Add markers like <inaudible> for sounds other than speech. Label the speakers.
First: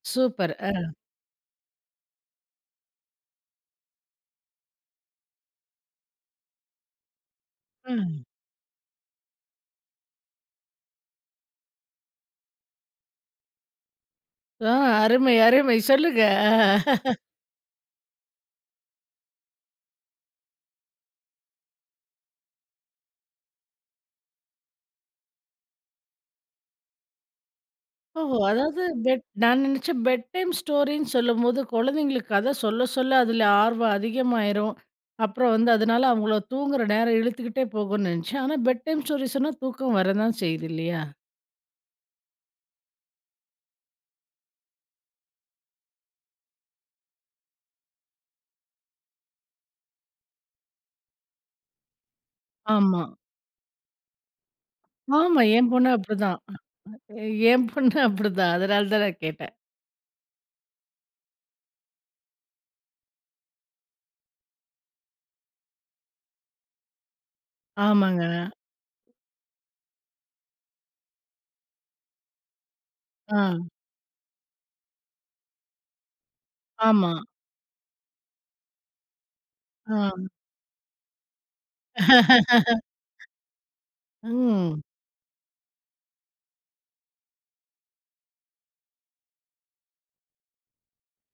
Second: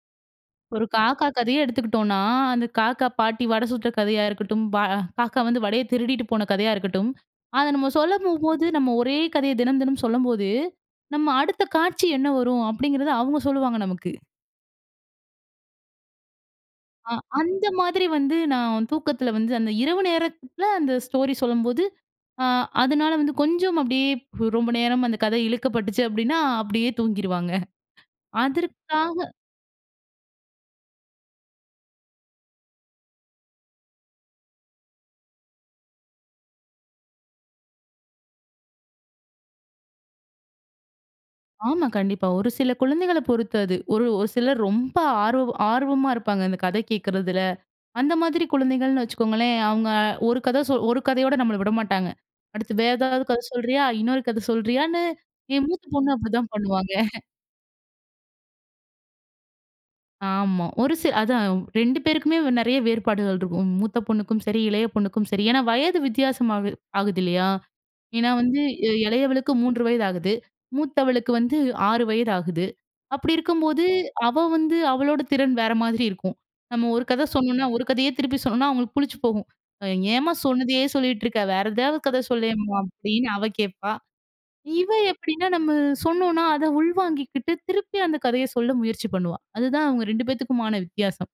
Speaker 1: Super!
Speaker 2: ஒரு
Speaker 1: ஆ.
Speaker 2: காக்கா கதையே எடுத்துக்குட்டோம்னா, அந்த காக்கா, பாட்டி வட சுட்ட கதையா இருக்கட்டும், பா ஆ காக்கா வந்து வடைய திருடிட்டு போன கதையா இருக்கட்டும். அத நம்ம சொல்ல
Speaker 1: ம்.
Speaker 2: போம்போது, நம்ம ஒரே கதைய தினம் தினம் சொல்லம்போது, நம்ம அடுத்த காட்சி என்ன வரும் அப்டிங்கிறத அவுங்க சொல்லுவாங்க, நமக்கு.
Speaker 1: ஆ. அருமை, அருமை சொல்லுங்க. அ
Speaker 2: ஆ
Speaker 1: <laughs>
Speaker 2: அந்த மாதிரி வந்து, நான் தூக்கத்தில வந்து அந்த இரவு நேரத்தில அந்த ஸ்டோரி சொல்லும்போது, அ அதனால வந்து கொஞ்சம் அப்டியே ரொம்ப நேரம் அந்த கதை இழுக்கப்பட்டுச்சு, அப்டின்னா. அப்டியே தூங்கிருவாங்க <chuckles>
Speaker 1: ஓஹோ! அதாவது
Speaker 2: அதற்க்காக
Speaker 1: பெட் நான் நெனச்சேன், பெட் டைம் ஸ்டோரின்னு சொல்லும்போது, குழந்தைங்களுக்கு கதை சொல்ல சொல்ல அதில ஆர்வம் அதிகமாயிரும். அப்புறம் வந்து அதனால அவங்களோட தூங்குற நேரம் இழுத்துக்கிட்டே போகும்னு நெனைச்சேன். ஆனா, பெட் டைம் ஸ்டோரி சொன்னா தூக்கம் வரதான் செய்யுது. இல்லையா?
Speaker 2: ஆமா. கண்டிப்பா. ஒரு சில குழந்தைகள பொறுத்து அது. ஒரு ஒரு சிலர் ரொம்ப ஆர்வம் ஆர்வமா இருப்பாங்க. இந்த கதை கேட்குறதில. அந்த மாதிரி குழந்தைகள்ன்னு வச்சுக்கோங்களேன். அவங்க அ ஒரு கதை சொ ஒரு கதையோட நம்மள விட மாட்டாங்க. "அடுத்து வேற
Speaker 1: ஆமா.
Speaker 2: ஏதாவது கதை சொல்றியா?" இன்னொரு கதை சொல்றியான்னு
Speaker 1: ஆமா.
Speaker 2: என்
Speaker 1: என்
Speaker 2: மூத்த
Speaker 1: பொண்ணு
Speaker 2: பொண்ணு
Speaker 1: அப்டிதான்
Speaker 2: அப்டிதான் பண்ணுவாங்க <chuckles>
Speaker 1: என் பொண்ணு அப்டித்தான். அதனால தான் நான் கேட்டேன்.
Speaker 2: ஆமா. ஒரு சில அதான் 2 பேருக்குமே நெறைய வேறுபாடுகள் இருக்கும். மூத்த பொண்ணுக்கும் சரி, இளைய பொண்ணுக்கும் சரி. ஏன்னா, வயது வித்தியாசம் ஆகுது ஆகுது இல்லையா? ஏன்னா
Speaker 1: ஆமாங்க.
Speaker 2: வந்து, இளையவளுக்கு 3 வயது ஆகுது. மூத்தவளுக்கு வந்து 6 வயது ஆகுது. அப்டி
Speaker 1: ஆ.
Speaker 2: இருக்கும்போது, அவ வந்து அவளோட திறன் வேற மாதிரி இருக்கும். நம்ம ஒரு
Speaker 1: ஆமா.
Speaker 2: கதை சொன்னோம்னா, ஒரு கதையே திருப்பி சொன்னோம்னா அவங்களுக்கு புளிச்சு போகும்.
Speaker 1: ஆ.
Speaker 2: "ஏம்மா சொன்னதையே சொல்லிட்டு இருக்க. வேற ஏதாவது கதை சொல்லேன்மா."
Speaker 1: <laughs>
Speaker 2: அப்டின்னு அவ கேட்பா.
Speaker 1: ம்.
Speaker 2: இவ எப்பிடின்னா, நம்ம சொன்னோம்ன்னா, அதை உள்வாங்கிக்கிட்டு, திருப்பி அந்த கதைய சொல்ல முயற்சி பண்ணுவா. அதுதான் அவுங்க 2 பேத்துக்குமான வித்தியாசம்.